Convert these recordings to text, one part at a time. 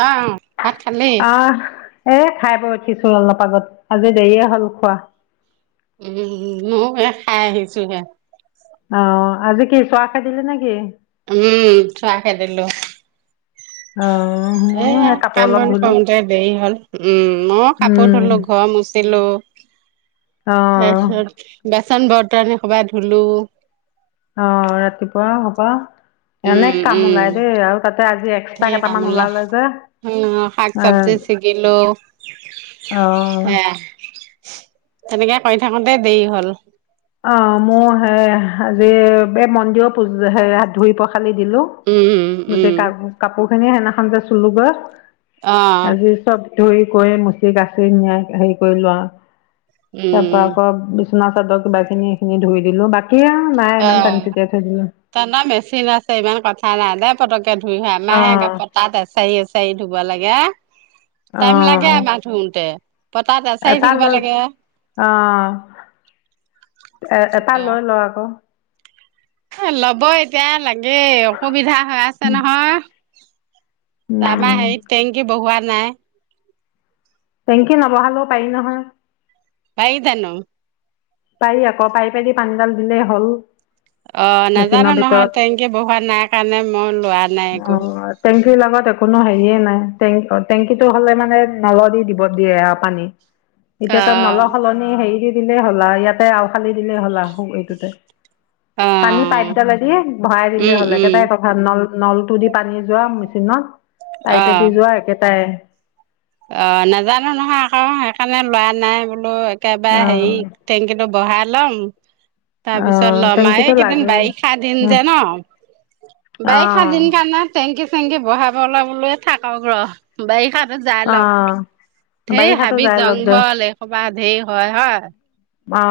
আহ ভাত খালি অ এ খাই বৈ খাইছো অলপ আগত আজি দেৰিয়ে হ'ল খোৱা উম মইয়ো ঋ খাই আহিছো হে অ আজি কি চোৱা খেদিলি নেকি উম চুৱা খেদিলো আহ ময়ো এয়া সেই কাপোৰ কাম অলপ বন ধুলো কৰোতে দেৰি হ'ল উম মই কাপোৰ উম ধুলো ঘৰ মুচিলো আহ তাৰপিছত বাচন বৰ্তন এহোপা ধুলো অহ ৰাতিপুৱা হোপা এনে উম কাম উম ওলাই দেই আৰু তাতে আজি এক্সট্ৰা ধেৰ কাম কেইটামান ওলাই ওলালে যে উম শাক এ চাব্জি চিগিলো অ হেয়াই তেনেকে কৰি থাকোতে দেৰি হল অ মোৰো সেয়া আজি এই মন্দিৰৰ পূ হাত ধুই পখ ফালি দিলো উম উম গোটেই কা কাপোৰ খিনি সেইদিনাখন যে চুলোগে অ আজি চব ধুই কৰি মুচি কাচি নিয়া হেৰি কৰিলো আও তাৰ উম পৰা আকৌ বিচনা চাদৰ কিবা খিনি এইখিনি ধুই দিলো ব অ ত ন মেচিন আছে ইমান কথা নাই দেই পতককে ধুই হয় অ আমাহে একে পতাত এছাৰি এছাৰি ধুব লাগে। অ টাইম লাগে আমাৰ ধোঁৱাতে। এটা লৈ আহ। এ এটা লৈ লওঁ আকৌ। ল'ব এতিয়া লাগে অসুবিধা হৈ আছে নহয়। তপা উম হেৰিত টেংকি বহোৱা নাই। টেংকি নবহালেও পাৰি নহয়। জানো [unintelligible] পাৰি আকৌ পাৰি পাৰি পানীডাল দিলেই হ'ল অ নাজানো মেচিনৰ নহয় ভিতৰত টেংকি বহুৱা ৱা নাই কাৰণে মই লোৱা নাই একো অ', টেংকিৰ লগত কোনো হেৰিয়ে নাই টেং টেংকিটো হলে মানে নল দি দিব দিয়ে পানী। অ এতিয়া তাত নল সলনি হেৰি দি দিলেই হলা ইয়াতে আল খালি দিলেই হ'লা এইটোতে। অ পানী পাইপ দালে দি ভৰাই দিলে উম হ'লে উম একেইটাই কথা নল নলটো দি পানী যোৱা মেচিনত অ পাইপেদি যোৱা একেটাই। অ নাজানো নহয় আকৌ সেইকাৰণে লৰা নাই বোলো অ একবাৰে হেৰি টেঙংকীটো বহাই লম তাৰ অ পিছত লম টেংকিটো কেইদিন লাগে বাৰিষা দিম উম যে ন? অ বাৰিষা দিন কাৰণে টেংকি চেঙংকি বহাব লবলৈ থাকক ৰহ বাৰিষা দ যাই অ লক ধেই বাৰিষাতো হাবি যাই লগ দে জংঘল এইসবা ঢেৰ হয় হয়। অ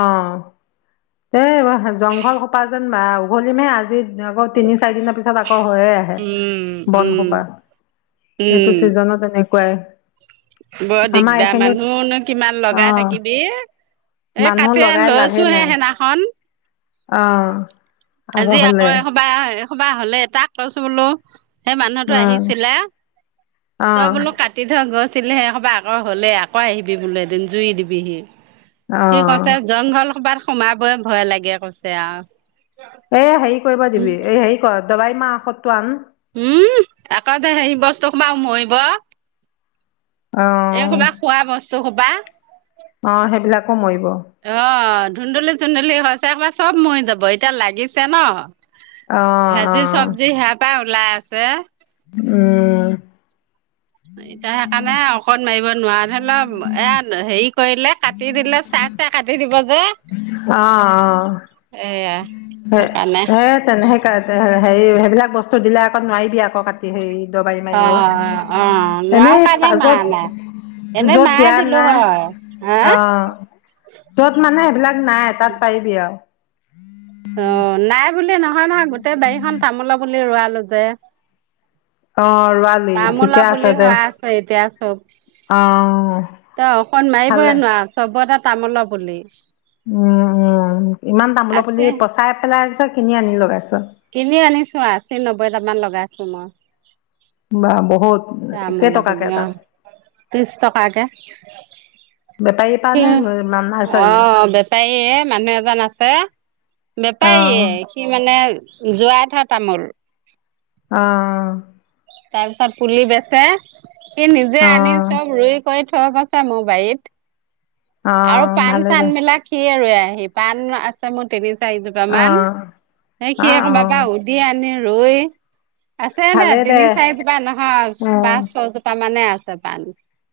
এই জংঘল সোপা যেন বা উঘলিমহে আজি নগদ তিনি চাৰি দিনৰ পিছত আকৌ হৈয়ে আহে উম উম বনসোপা। এইটো উম ছিজনত এনেকুৱাই। বৰ আমাৰ দিগদাৰ এইখিনিত মানুহনো কিমান অ লগাই থাকিবি। এ মানুহ কাটি লগাই লৈ লাভেই আছো হে নাই সেইনাখন। অ আজি আকৌ এসোপা এসোপা হ'লে এটাক কৈছো বোলো সেই মানুহতো অ আহিছিলে তই অঁ বোলো কাটি থ। গৈছিলেহেই সবা আকৌ হ'লে আকৌ আহিবি বোলে এদিন জুই দিবিহি। কি কৈছে অঁ জংঘল কবাৰ সোমাবই ভয় লাগে কৈছে আৰু। এ হেৰি কৰিব দিবি, এই হেৰি কৰ দবাই মাহ সতটো আন। উম আকৌ দে সে বস্তুসোপা মৰিব অঁ এইসোপা খোৱা বস্তু সোপা। অঁ সেইবিলাকো মৰিব আহ ধুন্দোলি চুডলি হয়। তেসোপা চব মৰি যাব এতিয়া লাগিছে ন অঁ ভাজি চব্জি সেয়া পাই উলাই আছে। উম। এতিয়া সেইকাৰণে অকণ মাৰিব নোৱাৰা ধেন। অলপ এয়াত সেই কৰিলে কাটি দিলে চাই চাই কাটি দিব যে। অঁ এয়া সেকানে সেই তেনে সেই হেৰি সেইবিলাক বস্তু দিলে আকৌ নোৱাৰিবি আকৌ কাটি হেৰি দবাৰি অ মাৰিব অ নোৱাৰো এনেই কাৰণে পাজত মাৰা নাই এনে য'ত মায়ে দিয়া দিলো নাই হয় হা অ য'ত মা নাই, সেইবিলাক নাই তাত পাৰিবি আও। অ নাই বুলি নহয় নহয় গোটেই বাৰীখন তামোল পুলি ৰোৱালো যে। অঁ ৰোৱালি তামোলা ঠিকে আছে পুলি দে হোৱা আছে এতিয়া চব। অঁ ত অকণ মাৰিবই ভালে নোৱাও চবতে তামোল পুলি। উম উম ইমান তামোল পুলি আছে পচাই পেলাইছ কিনি আনি লগাইছ কিনি আনিছো আশী নব্বৈটামান লগাইছো ম। বা বহুত। তামোল কেইটকাকে পুলি এটাত অহ ত্ৰিশ টকাকে। বেপাৰীৰ পৰা নে [unintelligible] অ নাৰ্চাৰী বেপাই এ মানুহ এজন আছে অঁ বেপাৰীয়ে সি মানে যোৱাই থোৱা তামোল অহ তাৰ পিছত পুলি বেচে সি নিজে আনি অঁ চব ৰুই কৰি থই গৈছে মোৰ বাৰিত আৰু অঁ পাণ ভালে দে চাণবিলাক সিয়ে ৰোৱেহি পাণ আছে মোৰ তিনি চাৰিজোপা মান অঁ সে অঁ সিয়ে কবা অঁ পা ওধি আনি ৰুই আছে নে ভালে দে তিনি চাৰিজোপা নহয় অঁ পাঁচ ছয়জোপা মানে আছে পান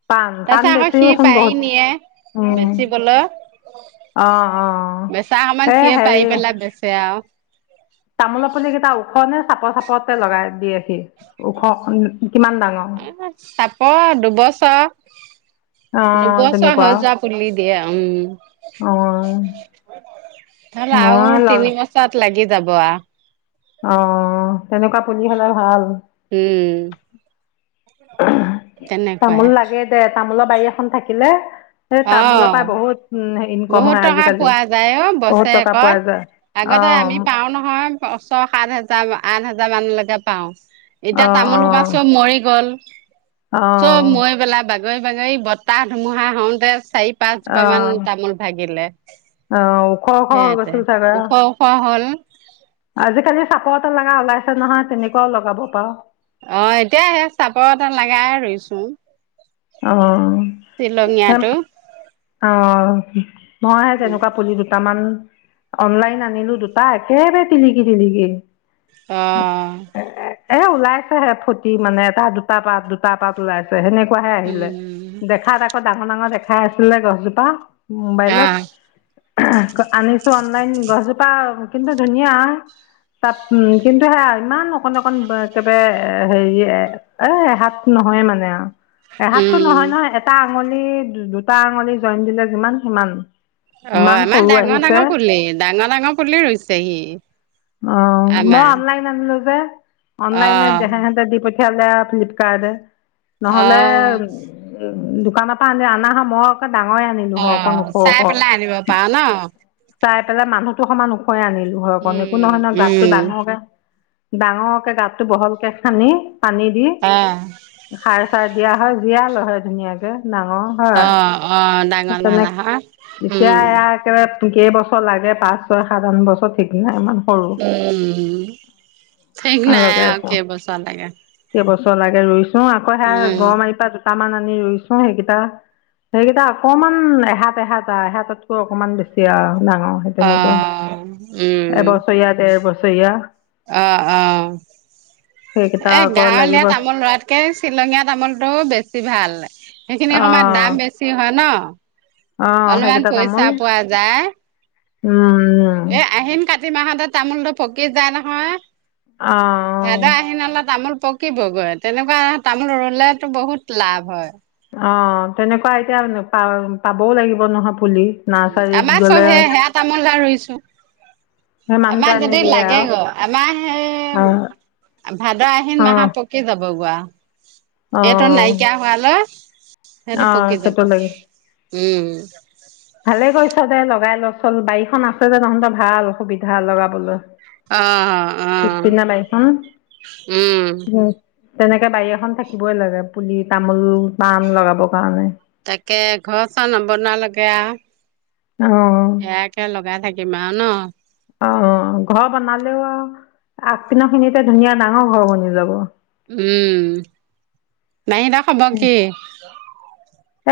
পাণ তাৰ পাণ পিছত আকৌ সি বেছিওচোন পাৰি বহুত নিয়ে অঁ বেচিবলৈ অঁ বেচা সমান এই সিয়ে হেৰি পাৰি পেলাই বেচে আও তামোলৰ পুলি কেইটা ওখনে চাপৰ চাপতে লগাই দিয়ে সি ওখ কিমান ডাঙৰ চাপৰ দুবছৰ অঁ দুবছৰ হৈ তেনেকুৱা যোৱা পুলি দিয়া উম অ', নহলে আও মই লগ তিনি বছৰত লাগি যাবৱা অ তেনেকুৱা পুলি হলে ভাল উম তেনেকুৱাই তামোল লাগে দে তামোলৰ বাৰী এখন থাকিলে সেই অ তামোলৰ পৰাই বহুত উন বহুত টকা পোৱা যায় অ টকা বছেৰেকত পোৱা যায়। আগতে অ', আমি পাও নহয় বছৰত সাত হাজাৰ আঠ হা হাজাৰ মানলৈকে পাও এতিয়া অ', তামোল সোপা অ', চব মৰি গল চ'ব অ'। মই পেলাই বাগৰি বাগৰি বতাহ ধূমুহা আহোঁতে চাৰি পাঁচ জোপা মান অ', তামোল ভাগিলে অ', ওখ ওখ হৈ সেয়েতে গৈছিল চাগে ওখ ওখ হ'ল আজিকালি চাপৰ এ লগা ওলাইছে নহয় তেনেকুৱও লগাব পাৰ অ এতিয়া সে চাপৰ এটা লগাই ৰুইছোঁ - - অ অ মই সেই তেনেকুৱা পুলি দুটামান অনলাইন আনিলোঁ দুটা একেবাৰে টিলিকি টিলিকি। আহ। এ ওলাইছেহে ফুটি মানে তাৰ দুটা পাত দুটা পাত ওলাইছে সেনেকুৱা হে। উম দেখাত আকৌ ডাঙৰ ডাঙৰ দেখাই আছিলে গছজোপা। অ মোবাইলত আনিছো অনলাইন গছজোপা কিন্তু ধুনীয়া, তাপ উম কিন্তু সেয়া ইমান অকণ অকন একেবাৰে হেৰি এ সাত ন নহয় মানে আৰু। এহাতটো উম নহয় নহয় এটা আঙুলি দুটা আঙুলি জইন দিলে যিমান সিমান। অ ইমান আমাৰ সৰু ডাঙৰ ডাঙৰ আহিছে পুলি ডাঙৰ ডাঙৰ পুলি ৰুইছেহি। অ মই আমাৰ অনলাইন আনিলো যে অ অনলাইনে দেহাহঁতে দি প- খেলেআ ফ্লিপকাৰ্টে অ নহলে উম। উম দোকানৰ পৰা আনিলে অনা হলে মই অকল ডাঙৰে আনিলো অ হয় অকন ওখ ওখ। চাই পেলাই আনিব পাৰ ন চাই পেলাই মানুহতো সমান ওখাই আনিলো হয় অকণ একো উম নহয় নহয় গাতটো উম ডাঙৰকে। ডাঙৰকে গাতটো বহলকে খান্দি পানী দি অ খাৰ, চাই দিয়া হয় জীয়া লহে ধুনীয়াকে নাঙৰ হয়। অ', অ', ডাঙৰ তেনেক মালাহৰ এতিয়া উম, এয়া একেবাৰে কেইবছৰ লাগে পাঁচ ছয় সাত আন বছৰ ঠিক নাই মানে উম ঠিক নাই আৰু কেইবছৰ লাগে। চলাগে ৰুইছো আকৌ সেয়া উম, গৰৈ মাৰীৰ পৰা দুটামান আনি ৰুইছো, সেইকেইটা সেইকেইটা অকমান এহাত এহাত আৰু এহাততকৈ অকনমান বেছি আৰু ডাঙৰ সেই তেনেকুৱা অ', এবছৰীয়া ডেৰ বছৰীয়া অহ অহ সেইকেইটা এ আকৌ গাঁৱলীয়া লাগিব তামোল অ ৰুৱাতকে শ্বিলঙীয়া তামোলটোৱে বেছি ভাল। সেইখিনি সময়ত দাম বেছি হয় ন অ অলপমান সেইকেইটা তামোল পইচা পোৱা যায়। উম এ আহিন-কাতি মাহতে তামোলটো পকি যায় নহয়। অ ভাদ আহিন লে তামুল পকিবগৈ তেনেকুৱা তামোল ৰুলেতো বহুত লাভ হয়। অ তেনেকুৱা এতিয়া পা পাবও লাগিব নহ'ব। উ আমাৰ চব সে সেয়া তামোল লা ৰুইছো। সেই মানুহটোৱে আমাৰ আনি যদি দিয়ে লাগে আৰু গ আমাৰ অ সেই ভাদ-আহিন অ মাহত পকি যাব, গোৱা অ এইটো নাইকিয়া হোৱালৈ। অ সেইটো লাগে [unintelligible] ভালে কৰিছ দে লগাই ল চল, বাৰীখন আছে যে তহঁতৰ ভাল সুবিধা লগাবলৈ। অ অ পিচ পিনৰ বাৰীখন। উম তেনেকে বাৰী এখন থাকিবই লাগে পুলি তামোল-পাণ লগাবৰ কাৰণে। তাকে ঘৰ চৰ নবনোৱালৈকে আৰু অঁ সেয়াকে লগাই থাকিম আৰু ন? অ অ ঘৰ বনালেও আগ পিনৰ খিনিতে ধুনীয়া ডাঙৰ ঘৰ বনি যাব। উম, নাহিদৰ খবৰ কি?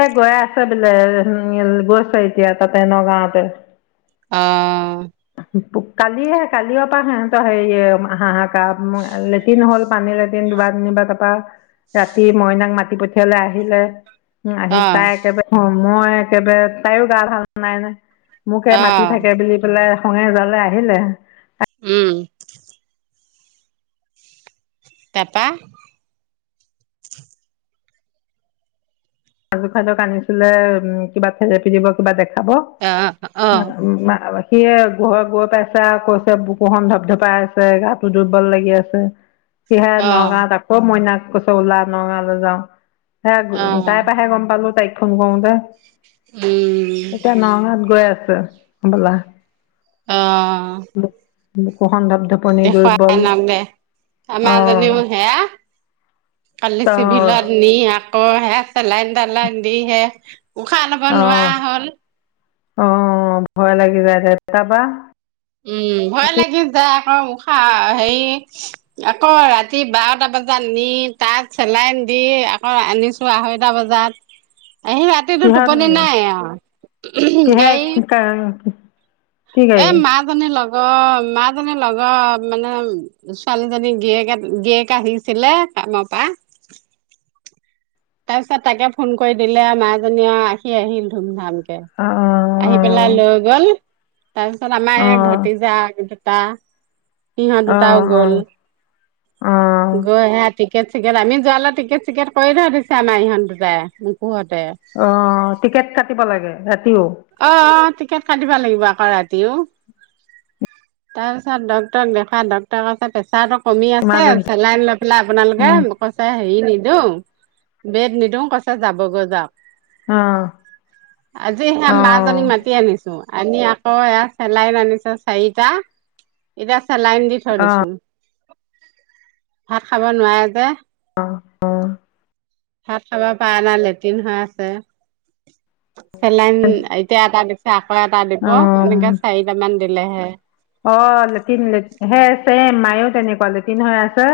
এ গৈ আছে বোলে গৈছে এতিয়া তাতে নগাঁওতে। অ কালিয়ে কালিৰ পৰা সিহঁতৰ হেৰিয় হাহাকাৰ লেট্ৰিন হ'ল পানী লেট্ৰিন কিবা যেনিবা তাৰপা ৰাতি মইনাক মাতি পঠিয়ালে আহিলে আহি অ পাই একেবাৰে সময় একেবাৰে, তাইৰো গা ভাল নাই ন'। মোকে অ মাতি থাকে বুলি পেলাই খঙে-জালে আহিলে। উম, তাপা [unintelligible] হ'ব, অ অ অ [unintelligible] সি এ ঘৰ গৈ পাইছে আৰু কৈছে বুকুখন ধপ-ধপাই আছে, গাটো দুৰ্বল লাগি আছে। সেয়ে অ নগাঁৱত আকৌ মইনাক কৈছোঁ উলা নগাঁৱলৈ যাও, সে তাইৰ পৰাহে গম পালোঁ তাইক ফোন কৰোঁতে, উম এতিয়া নগাঁৱত গৈ আছ ছোঁ, হ'বলা। অ', বুকুখন ধপধপনি দেখুৱাই দুৰ্বল আনক দে, আমাৰ আহ জনীয়ো সেয়া। কালি আহ চিভিলত নি আকৌ হে চেলাইন টেলাইন দিহে, উশাহ ল'ব নোৱাৰা হ'ল। অ', ভয় লাগি যায় যে, তাপা উম, ভয় লাগি‌ যায়। আকৌ উশাহ হেৰি আকৌ ৰাতি বাৰটা বজাত নি তাত চেলাই দি আকৌ আনিছোঁ আঢ়ৈটা বজাত [inaudible] আহি ৰাতিটো কিহত টোপনি নিলে, নাই আৰু কিহে গাড়ী [unintelligible] কি এ গাড়ী মাঁজনে ল অ', মাঁ জনী নাযায় মানে ছোৱালীজনী গিৰিয়েকে-গিৰিয়েকে আহিছিলে। কামৰ পা। [inaudible] তাৰ পিছত তাকে ফোন কৰি দিলে মাজনীয়ে আৰু আহি আহিল ধুম-ধাম। এ, অ অ আহি পেলাই লৈ গ'ল। তাৰপিছত আমাৰ অ এই অ ভতিজা দুটা, সিহঁত অ দুটাও অ গ'ল, অ গৈ সেয়া টিকেট চিকেট আমি যোৱালৈ টিকেট চিকেট কৰি থৈ দিছে আমাৰ ইহঁত দুটা এই। অহ' টিকেট কাটিব লাগে। ৰাতিও অহ', অহ' টিকেট কাটিব লাগিব আকৌ ৰাতি দিওঁ। তাৰপিছত ডক্তৰক দেখাই ডক্তৰে কৈছে প্ৰেচাৰটো কমি আছে ইমাৰ্জেঞ্চি চেলাইন লৈ পেলাই অ আপোনালোকে, মোক কৈছে হেৰি নি দিওঁ। বেদ নিদিওঁ কৈছে যাবগৈ যাওঁক। অহ'। মাজনীক মাতি আনিছো। আনি আকৌ এয়া চেলাইন আনিছে চাৰিটা, এতিয়া। ছেলাইন দি থৈ দিছোঁ, ভাত খাব নোৱাৰে যে। অহ', অহ'। ভাত খাব পাৰা নাই লেট্ৰিন হৈ আছে। চেলাইন এতিয়া এটা দিছে আকৌ এটা দিব, অ এনেকে চাৰিটামান দিলেহে। অহ' লেটিন হে চেম মায়ও তেনেকুৱা লেটিন হৈ আছে।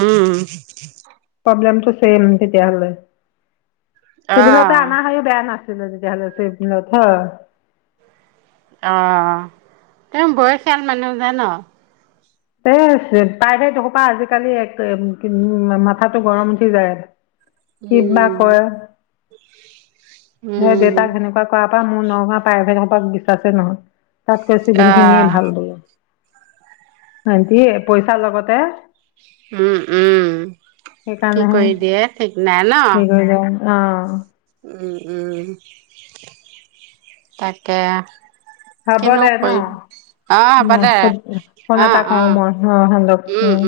উম'। প্ৰবলেমটো চেম তেতিয়া হ'লে, অহ চিভিলতে অনা হয় বেয়া নাছিল। [unintelligible] তেতিয়া হ'লে। [unintelligible] অহ' তেওঁ বয়সীয়াল মানুহ যে ন। এই প্ৰাইভেট এইসোপা আজিকালি এক, মাথাটো গৰম উঠি যায়। কিবা উম কয়, উম দে-দেউতাক সেনেকুৱা কৰা। তাৰপা মোৰ নগাঁৱৰ প্ৰাইভেট সোপাক বিশ্বাসেই নহয় তাতকৈ চিভিল খিনিয়ে অহ ভাল বোলো ভাইটি পইচাৰ লগতে। উম', উম' কি সেইকাৰণেহে কৰি দিয়ে ঠিক নাই ন। অহ'। উম', উম'। তাকে। হ'ব কিনো দে ন। কৰিম অ হ'ব অহ' দে [unintelligible] ফোন অ এটা অ কৰো মই। অহ, সিহঁতক উম।